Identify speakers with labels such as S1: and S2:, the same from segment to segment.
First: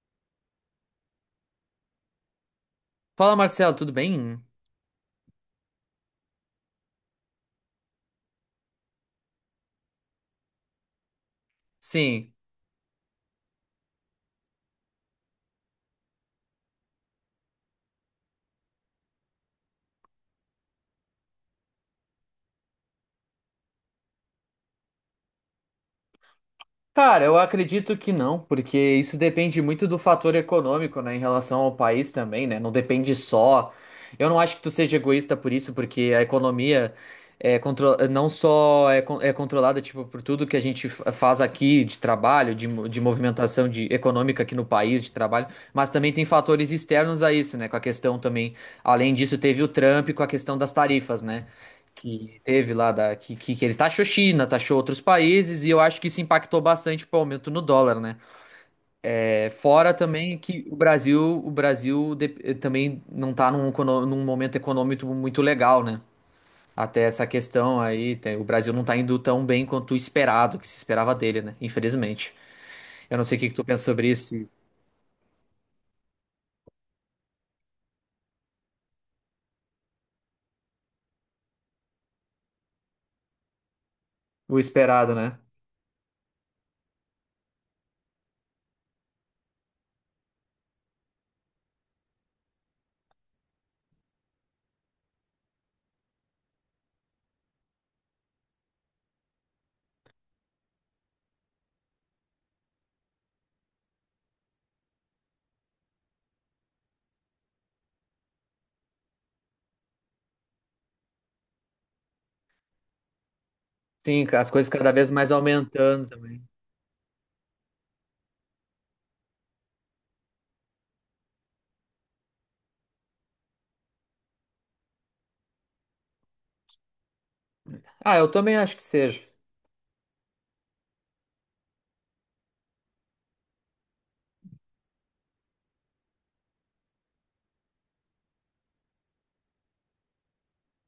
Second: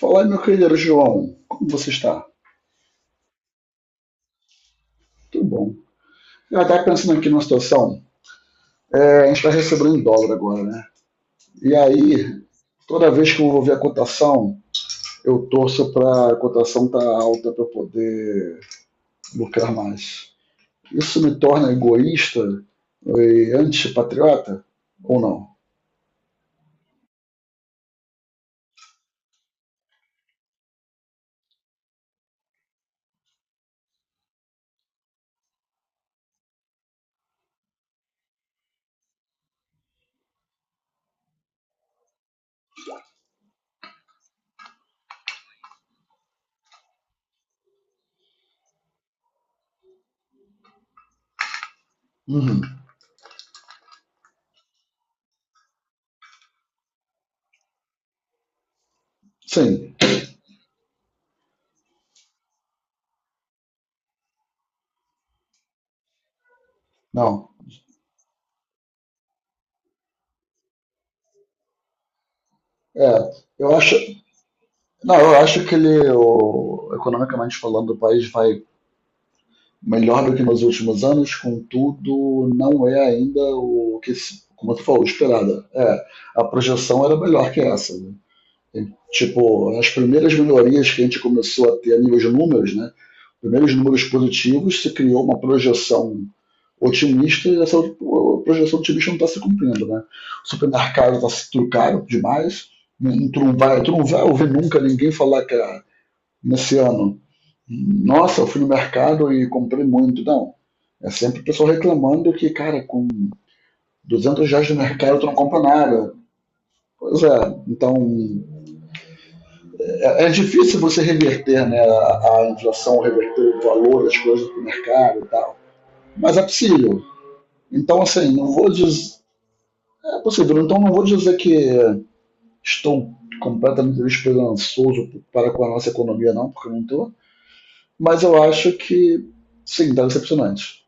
S1: Fala aí, meu querido João, como você está?
S2: Fala, Marcelo, tudo bem?
S1: Tudo bom. Eu estava pensando aqui numa situação, a gente está recebendo em dólar agora, né? E
S2: Sim.
S1: aí, toda vez que eu vou ver a cotação, eu torço para a cotação estar alta para eu poder lucrar mais. Isso me torna egoísta e antipatriota ou não?
S2: Cara, eu acredito que não, porque isso depende muito do fator econômico, né, em relação ao país também, né? Não depende só. Eu não acho que tu seja egoísta por isso, porque a economia é contro... não só é, é controlada, tipo, por tudo que a gente faz aqui de trabalho, de, de movimentação de econômica aqui no país, de trabalho, mas também tem fatores externos a isso, né? Com a questão também, além disso, teve o Trump com a questão das tarifas, né? Que
S1: Uhum.
S2: teve lá que ele taxou China, taxou outros países e eu acho que isso impactou bastante pro aumento no dólar, né? É, fora
S1: Sim,
S2: também que o Brasil também não tá num, num momento econômico muito legal, né? Até essa
S1: não.
S2: questão aí, o Brasil não tá indo tão bem quanto o esperado, que se esperava dele, né? Infelizmente.
S1: É,
S2: Eu não sei o que que tu
S1: eu
S2: pensa
S1: acho,
S2: sobre isso, se-
S1: não, eu acho que ele, economicamente falando, o país vai melhor do que nos últimos anos, contudo, não é ainda o que,
S2: o
S1: como tu falou,
S2: esperado, né?
S1: esperada. A projeção era melhor que essa, né? E, tipo, as primeiras melhorias que a gente começou a ter a nível de números, né? Primeiros números positivos, se criou uma projeção otimista e essa projeção otimista não está se cumprindo, né? O supermercado está se tudo caro demais, tu não vai ouvir nunca ninguém falar que ah, nesse ano nossa, eu fui no mercado e comprei muito. Não. É sempre o pessoal reclamando que, cara, com
S2: Sim,
S1: 200
S2: as
S1: reais
S2: coisas
S1: no
S2: cada vez
S1: mercado tu
S2: mais
S1: não compra
S2: aumentando
S1: nada.
S2: também.
S1: Pois é, então é difícil você reverter né, a inflação, reverter o valor das coisas para mercado e tal. Mas é possível. Então,
S2: Ah, eu
S1: assim, não
S2: também
S1: vou
S2: acho que
S1: dizer.
S2: seja.
S1: É possível, então não vou dizer que estou completamente esperançoso para com a nossa economia, não, porque eu não estou. Mas eu acho que, sim, está decepcionante.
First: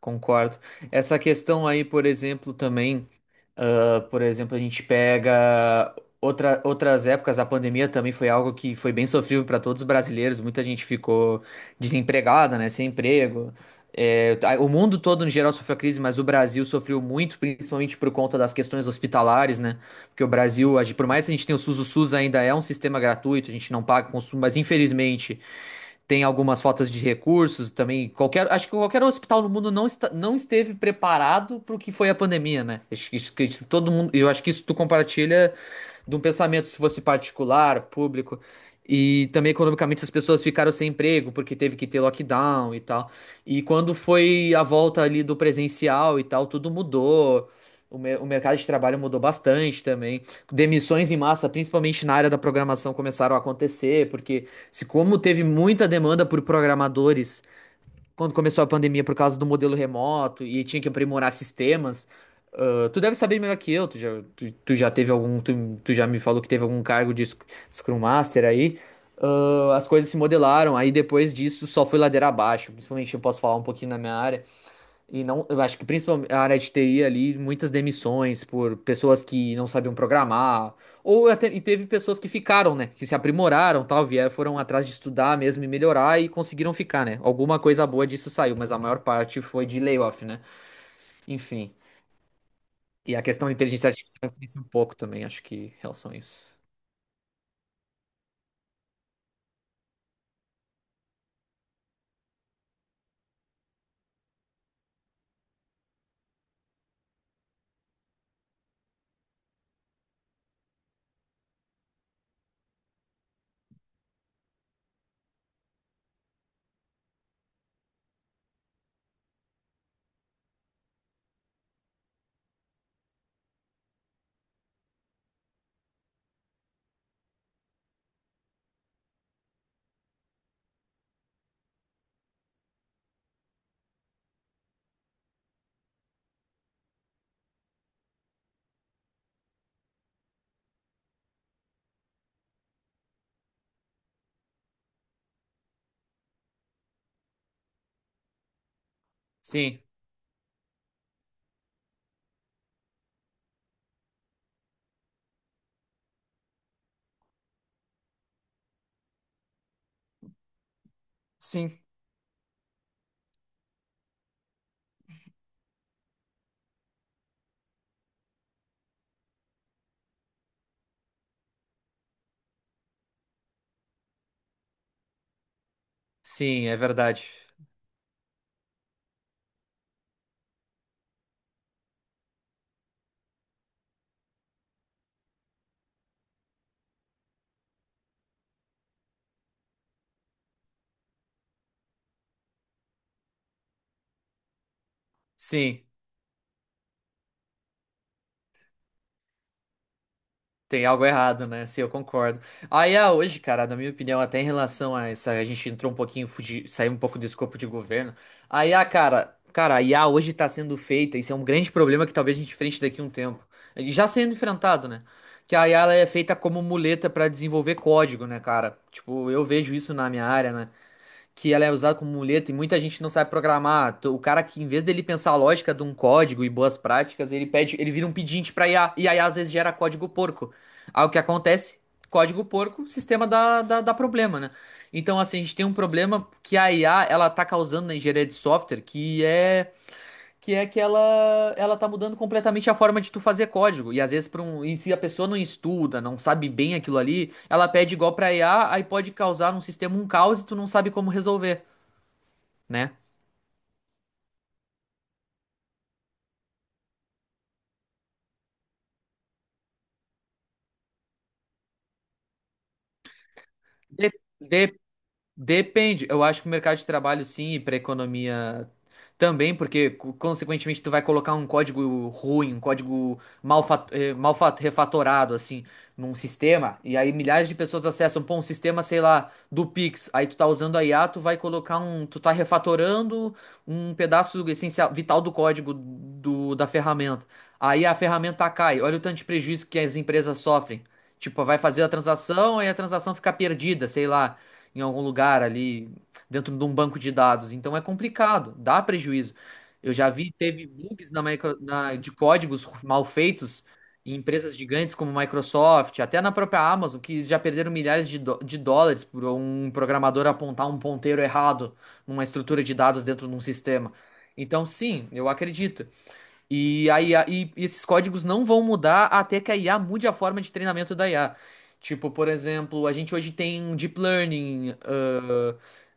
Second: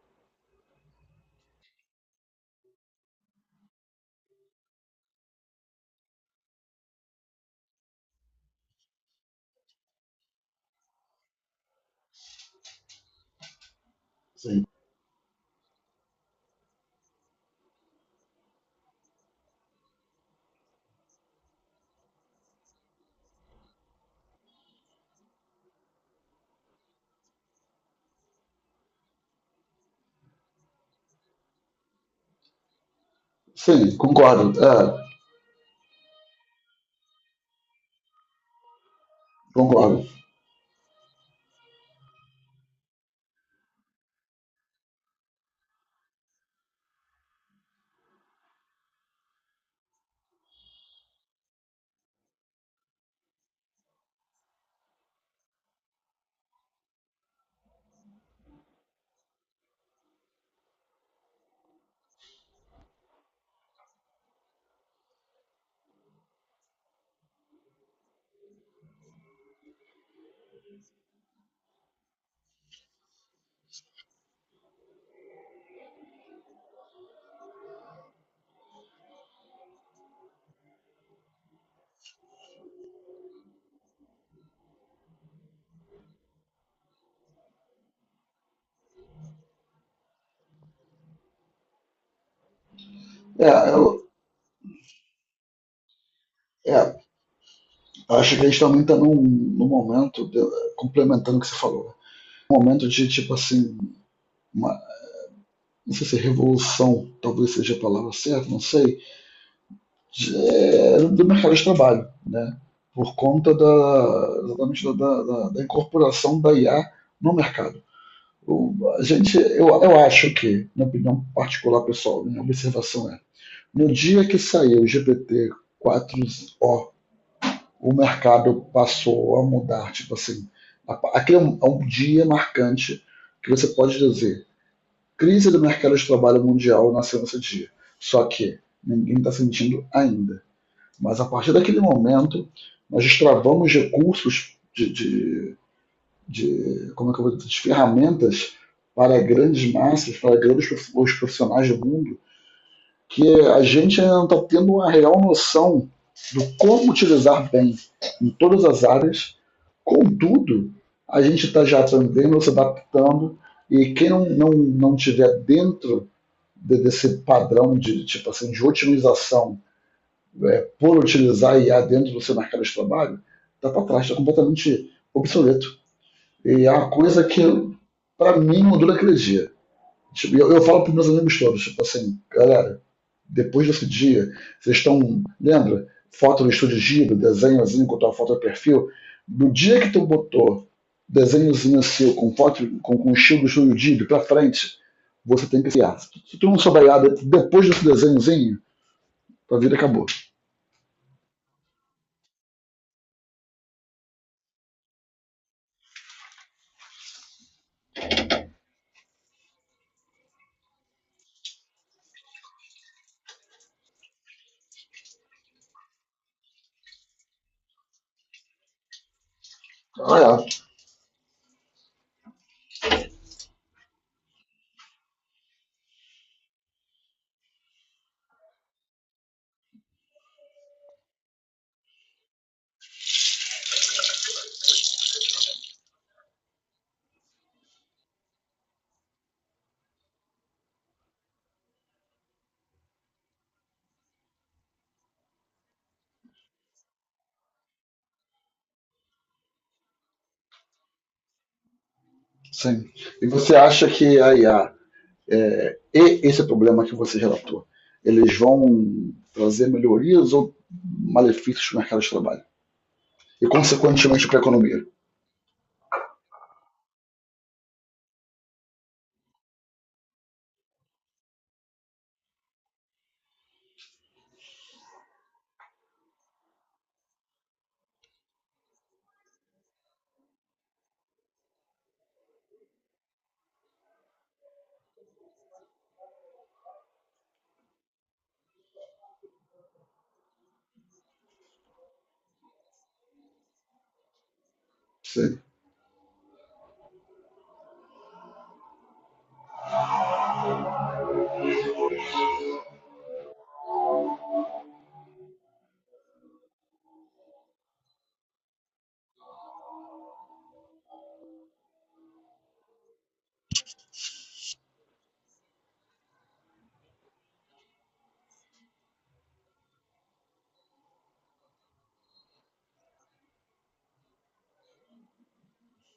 S2: Concordo. Essa questão aí, por exemplo, também, ah, por exemplo, a gente pega outras épocas, a pandemia também foi algo que foi bem sofrível para todos os brasileiros, muita gente ficou desempregada, né, sem emprego. É, tá,
S1: Sim.
S2: o mundo todo, no geral, sofreu a crise, mas o Brasil sofreu muito, principalmente por conta das questões hospitalares, né? Porque o Brasil, por mais que a gente tenha o SUS ainda é um sistema gratuito, a gente não paga consumo, mas infelizmente tem algumas faltas de recursos também. Qualquer, acho que qualquer hospital no mundo não, está, não esteve preparado para o que foi a pandemia, né? Acho que isso todo
S1: Sim,
S2: mundo, eu acho que
S1: concordo.
S2: isso tu
S1: É,
S2: compartilha de um pensamento, se fosse particular, público. E também
S1: concordo.
S2: economicamente as pessoas ficaram sem emprego porque teve que ter lockdown e tal. E quando foi a volta ali do presencial e tal, tudo mudou. O mercado de trabalho mudou bastante também. Demissões em massa, principalmente na área da programação, começaram a acontecer, porque se como teve muita demanda por programadores quando começou a pandemia por causa do modelo remoto e tinha que aprimorar sistemas, ah, tu deve saber melhor que eu. Tu já teve algum, tu já me falou que teve algum cargo de Scrum Master aí. Ah, as coisas se modelaram, aí depois disso só foi ladeira abaixo. Principalmente eu posso falar um pouquinho na minha área. E não, eu acho que principalmente a área de TI ali, muitas demissões por pessoas que não sabiam programar, ou até, e teve pessoas que ficaram, né, que se aprimoraram, tal, vieram, foram atrás de estudar mesmo e melhorar e conseguiram ficar, né? Alguma coisa boa disso saiu, mas a maior parte foi de layoff, né? Enfim. E a questão
S1: É,
S2: da inteligência
S1: eu
S2: artificial influencia um pouco também, acho que, em relação a isso.
S1: é, acho que a gente também está num momento, complementando o que você falou, né? Um momento de tipo assim, uma, não sei se é revolução talvez seja a palavra certa, não sei, do mercado de trabalho, né? Por conta da, exatamente da incorporação da IA no mercado. A gente, eu acho que, na opinião particular pessoal, minha observação é, no dia que saiu o GPT 4, o mercado passou a mudar. Tipo assim, aquele é um dia marcante que você pode dizer crise do mercado de trabalho mundial nasceu nesse dia. Só que ninguém está sentindo ainda. Mas a partir daquele momento, nós destravamos recursos de como é que eu vou dizer, de ferramentas para grandes
S2: Sim,
S1: massas, para grandes os profissionais do mundo, que a gente ainda não está tendo uma real noção do como utilizar bem em todas as áreas. Contudo, a gente está
S2: sim,
S1: já aprendendo, se adaptando, e quem não tiver dentro desse padrão de tipo assim de otimização por utilizar IA dentro do seu mercado de trabalho, está para trás, está completamente obsoleto. E
S2: sim,
S1: é
S2: é
S1: uma coisa
S2: verdade.
S1: que, para mim, mudou naquele dia. Tipo, eu falo para meus amigos todos, tipo assim, galera, depois desse dia, vocês estão, lembra? Foto no estúdio Ghibli, desenhozinho com tua foto de perfil. No dia que tu botou desenhozinho seu com foto com o estilo do estúdio Ghibli pra frente, você tem que
S2: Sim.
S1: criar. Se tu não souber nada depois desse desenhozinho, tua vida acabou.
S2: Tem algo errado, né? Sim, eu concordo. Aí, ah, hoje, cara, na minha opinião, até em relação a essa, a gente entrou um pouquinho, fugi, saiu um pouco do escopo de governo. Aí, ah, cara, a IA hoje tá sendo feita, isso é um grande problema que talvez a gente enfrente daqui a um tempo. E já sendo enfrentado, né? Que a IA ela é feita como muleta pra desenvolver código, né, cara? Tipo, eu vejo isso na
S1: Ah,
S2: minha
S1: é.
S2: área, né? Que ela é usada como muleta e muita gente não sabe programar. O cara que, em vez dele pensar a lógica de um código e boas práticas, ele pede, ele vira um pedinte pra IA, e aí às vezes gera código porco. Aí o que acontece? Código porco, sistema dá problema, né? Então, assim, a gente tem um problema que a IA, ela tá causando na engenharia de software, que é que ela tá mudando completamente a forma de tu fazer código. E às vezes para um, e se a pessoa não estuda, não sabe bem aquilo ali, ela pede igual pra IA, aí pode causar num sistema um caos e tu não sabe como resolver,
S1: Sim.
S2: né?
S1: E você acha que a IA e esse problema que você relatou, eles vão trazer melhorias ou malefícios para o mercado de trabalho? E,
S2: De,
S1: consequentemente, para a
S2: de
S1: economia?
S2: Depende, eu acho que o mercado de trabalho sim, e para economia também, porque consequentemente tu vai colocar um código ruim, um código mal, mal refatorado assim, num sistema, e aí milhares de pessoas acessam, pô, um sistema, sei lá, do Pix, aí tu tá usando a IA, tu vai colocar um, tu tá refatorando um pedaço essencial, vital do código do, da ferramenta. Aí a ferramenta cai, olha o tanto de prejuízo que as empresas sofrem. Tipo, vai fazer a transação, aí a transação fica perdida, sei lá em algum
S1: Sim.
S2: lugar ali dentro de um banco de dados. Então é complicado, dá prejuízo. Eu já vi, teve bugs na, de códigos mal feitos em empresas gigantes como Microsoft, até na própria Amazon, que já perderam milhares de, de dólares por um programador apontar um ponteiro errado numa estrutura de dados dentro de um sistema. Então, sim, eu acredito. E, a IA, e e esses códigos não vão mudar até que a IA mude a forma de treinamento da IA. Tipo, por exemplo, a gente hoje tem um deep learning,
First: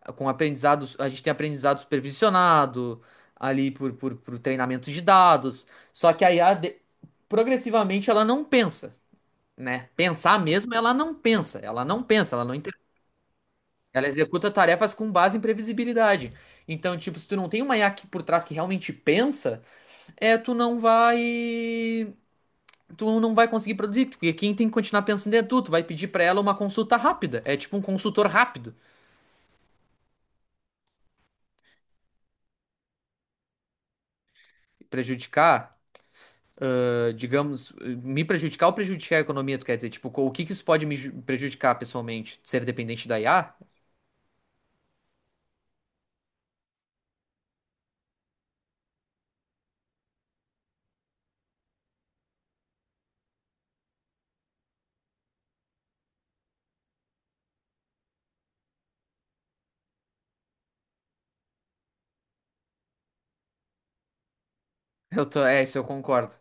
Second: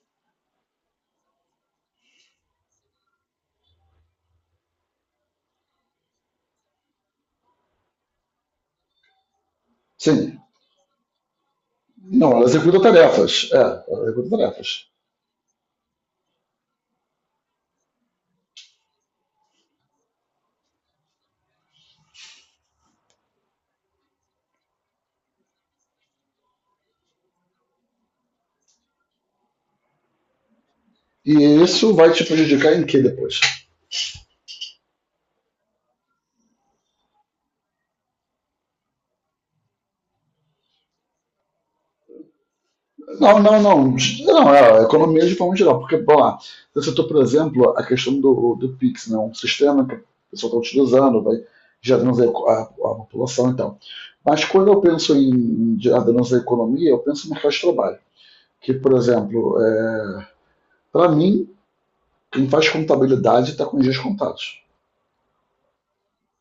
S2: ah, com aprendizados, a gente tem aprendizado supervisionado ali por treinamento de dados. Só que a IA, progressivamente, ela não pensa, né? Pensar
S1: Sim,
S2: mesmo,
S1: não, ela
S2: ela não inter...
S1: executa tarefas. É, ela
S2: Ela
S1: executa
S2: executa
S1: tarefas.
S2: tarefas com base em previsibilidade. Então, tipo, se tu não tem uma IA aqui por trás que realmente pensa, é, tu não vai conseguir produzir, porque quem tem que continuar pensando é tu, tu vai pedir pra ela uma consulta rápida, é tipo um consultor rápido,
S1: E isso vai te prejudicar em que depois?
S2: prejudicar, digamos, me prejudicar ou prejudicar a economia, tu quer dizer, tipo, o que que isso pode me prejudicar pessoalmente? Ser dependente da
S1: Não,
S2: IA?
S1: não, não. Não, é a economia de forma geral. Porque, bom lá, você citou, por exemplo, a questão do Pix, né? Um sistema que a pessoa está utilizando, vai gerando a população e tal. Mas quando eu penso em gerando a economia, eu penso no mercado de trabalho. Que, por exemplo, para mim, quem faz contabilidade está com os dias contados.
S2: Eu tô, é, isso eu concordo.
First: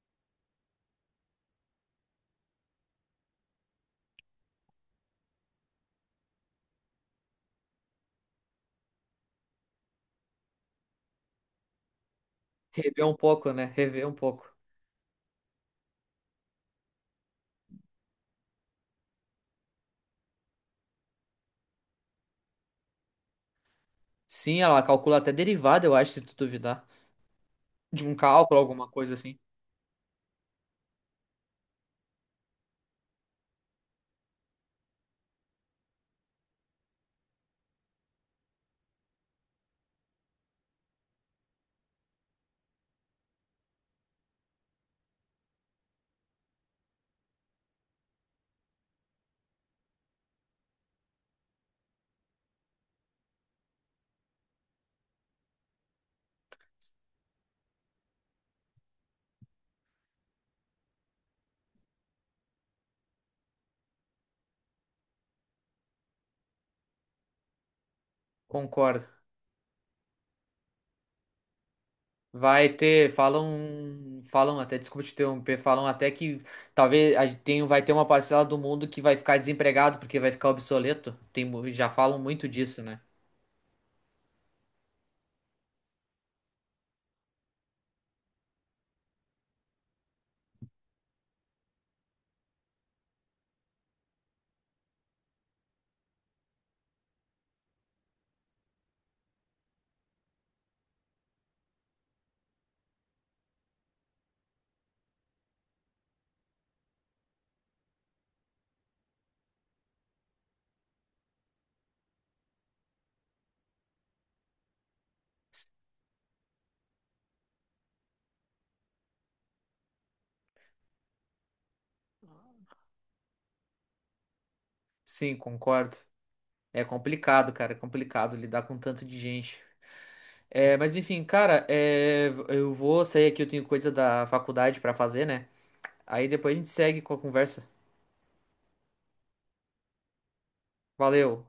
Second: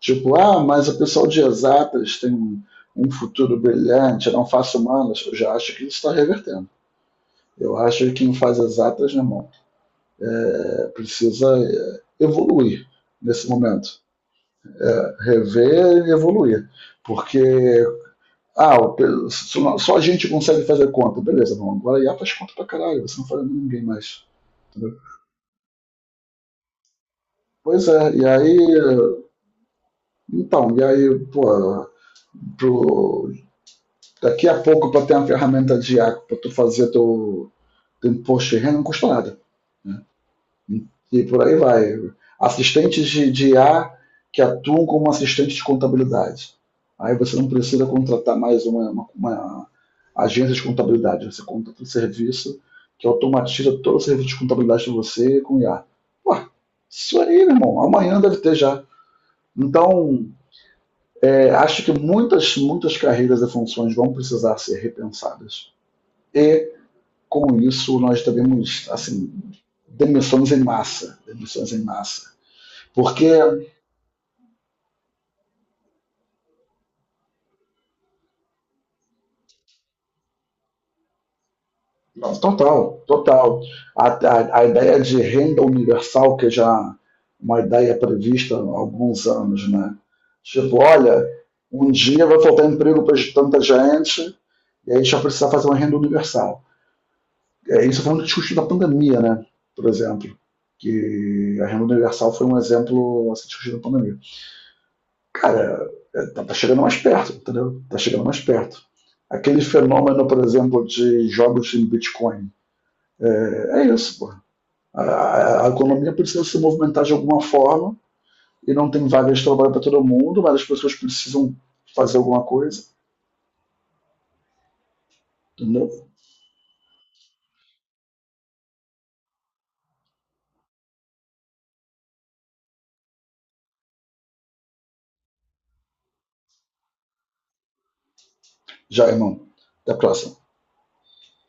S1: Tipo, ah, mas o pessoal de exatas tem um, futuro brilhante, eu não faço humanas. Eu já acho que isso está revertendo. Eu acho que quem faz exatas, meu irmão, precisa evoluir
S2: Rever um
S1: nesse
S2: pouco, né?
S1: momento.
S2: Rever um pouco.
S1: É, rever e evoluir. Porque, ah, só a gente consegue fazer conta. Beleza, não, agora a IA faz conta pra caralho, você não faz ninguém mais.
S2: Sim, ela
S1: Entendeu?
S2: calcula até derivada, eu acho, se tu duvidar,
S1: Pois
S2: de
S1: é,
S2: um
S1: e aí,
S2: cálculo, alguma coisa assim.
S1: então, e aí, pô, pro, daqui a pouco, para ter uma ferramenta de água para tu fazer teu imposto de renda, não custa nada. E por aí vai. Assistentes de IA que atuam como assistente de contabilidade. Aí você não precisa contratar mais uma agência de contabilidade. Você contrata um serviço que automatiza todo o serviço de contabilidade de você com IA. Ué, isso aí, meu irmão, amanhã deve ter já. Então, acho que muitas, muitas carreiras e funções vão precisar ser repensadas. E com isso, nós devemos,
S2: Concordo.
S1: assim, demissões em massa, demissões em massa.
S2: Vai ter,
S1: Porque,
S2: falam, falam até, desculpa te interromper, falam até que vai ter uma parcela do mundo que vai ficar desempregado porque vai ficar obsoleto. Tem, já falam muito disso,
S1: total,
S2: né?
S1: total. A ideia de renda universal, que já uma ideia prevista há alguns anos, né? Tipo, olha, um dia vai faltar emprego para tanta gente e aí a gente vai precisar fazer uma renda universal. Isso foi um discutido da pandemia, né? Por exemplo, que a renda universal foi um exemplo a ser discutido na pandemia. Cara, tá chegando mais perto, entendeu? Tá chegando mais perto. Aquele fenômeno, por exemplo, de jogos em Bitcoin, é isso, pô. A economia precisa se movimentar de alguma forma e não tem vagas de trabalho para todo mundo, mas as pessoas precisam fazer alguma coisa,
S2: Sim, concordo.
S1: entendeu?
S2: É complicado, cara, é complicado lidar com tanto de gente. É, mas enfim, cara, é, eu vou sair aqui, eu tenho coisa da faculdade pra fazer, né? Aí depois a gente segue com a conversa.
S1: Já, irmão. Até a próxima.
S2: Valeu.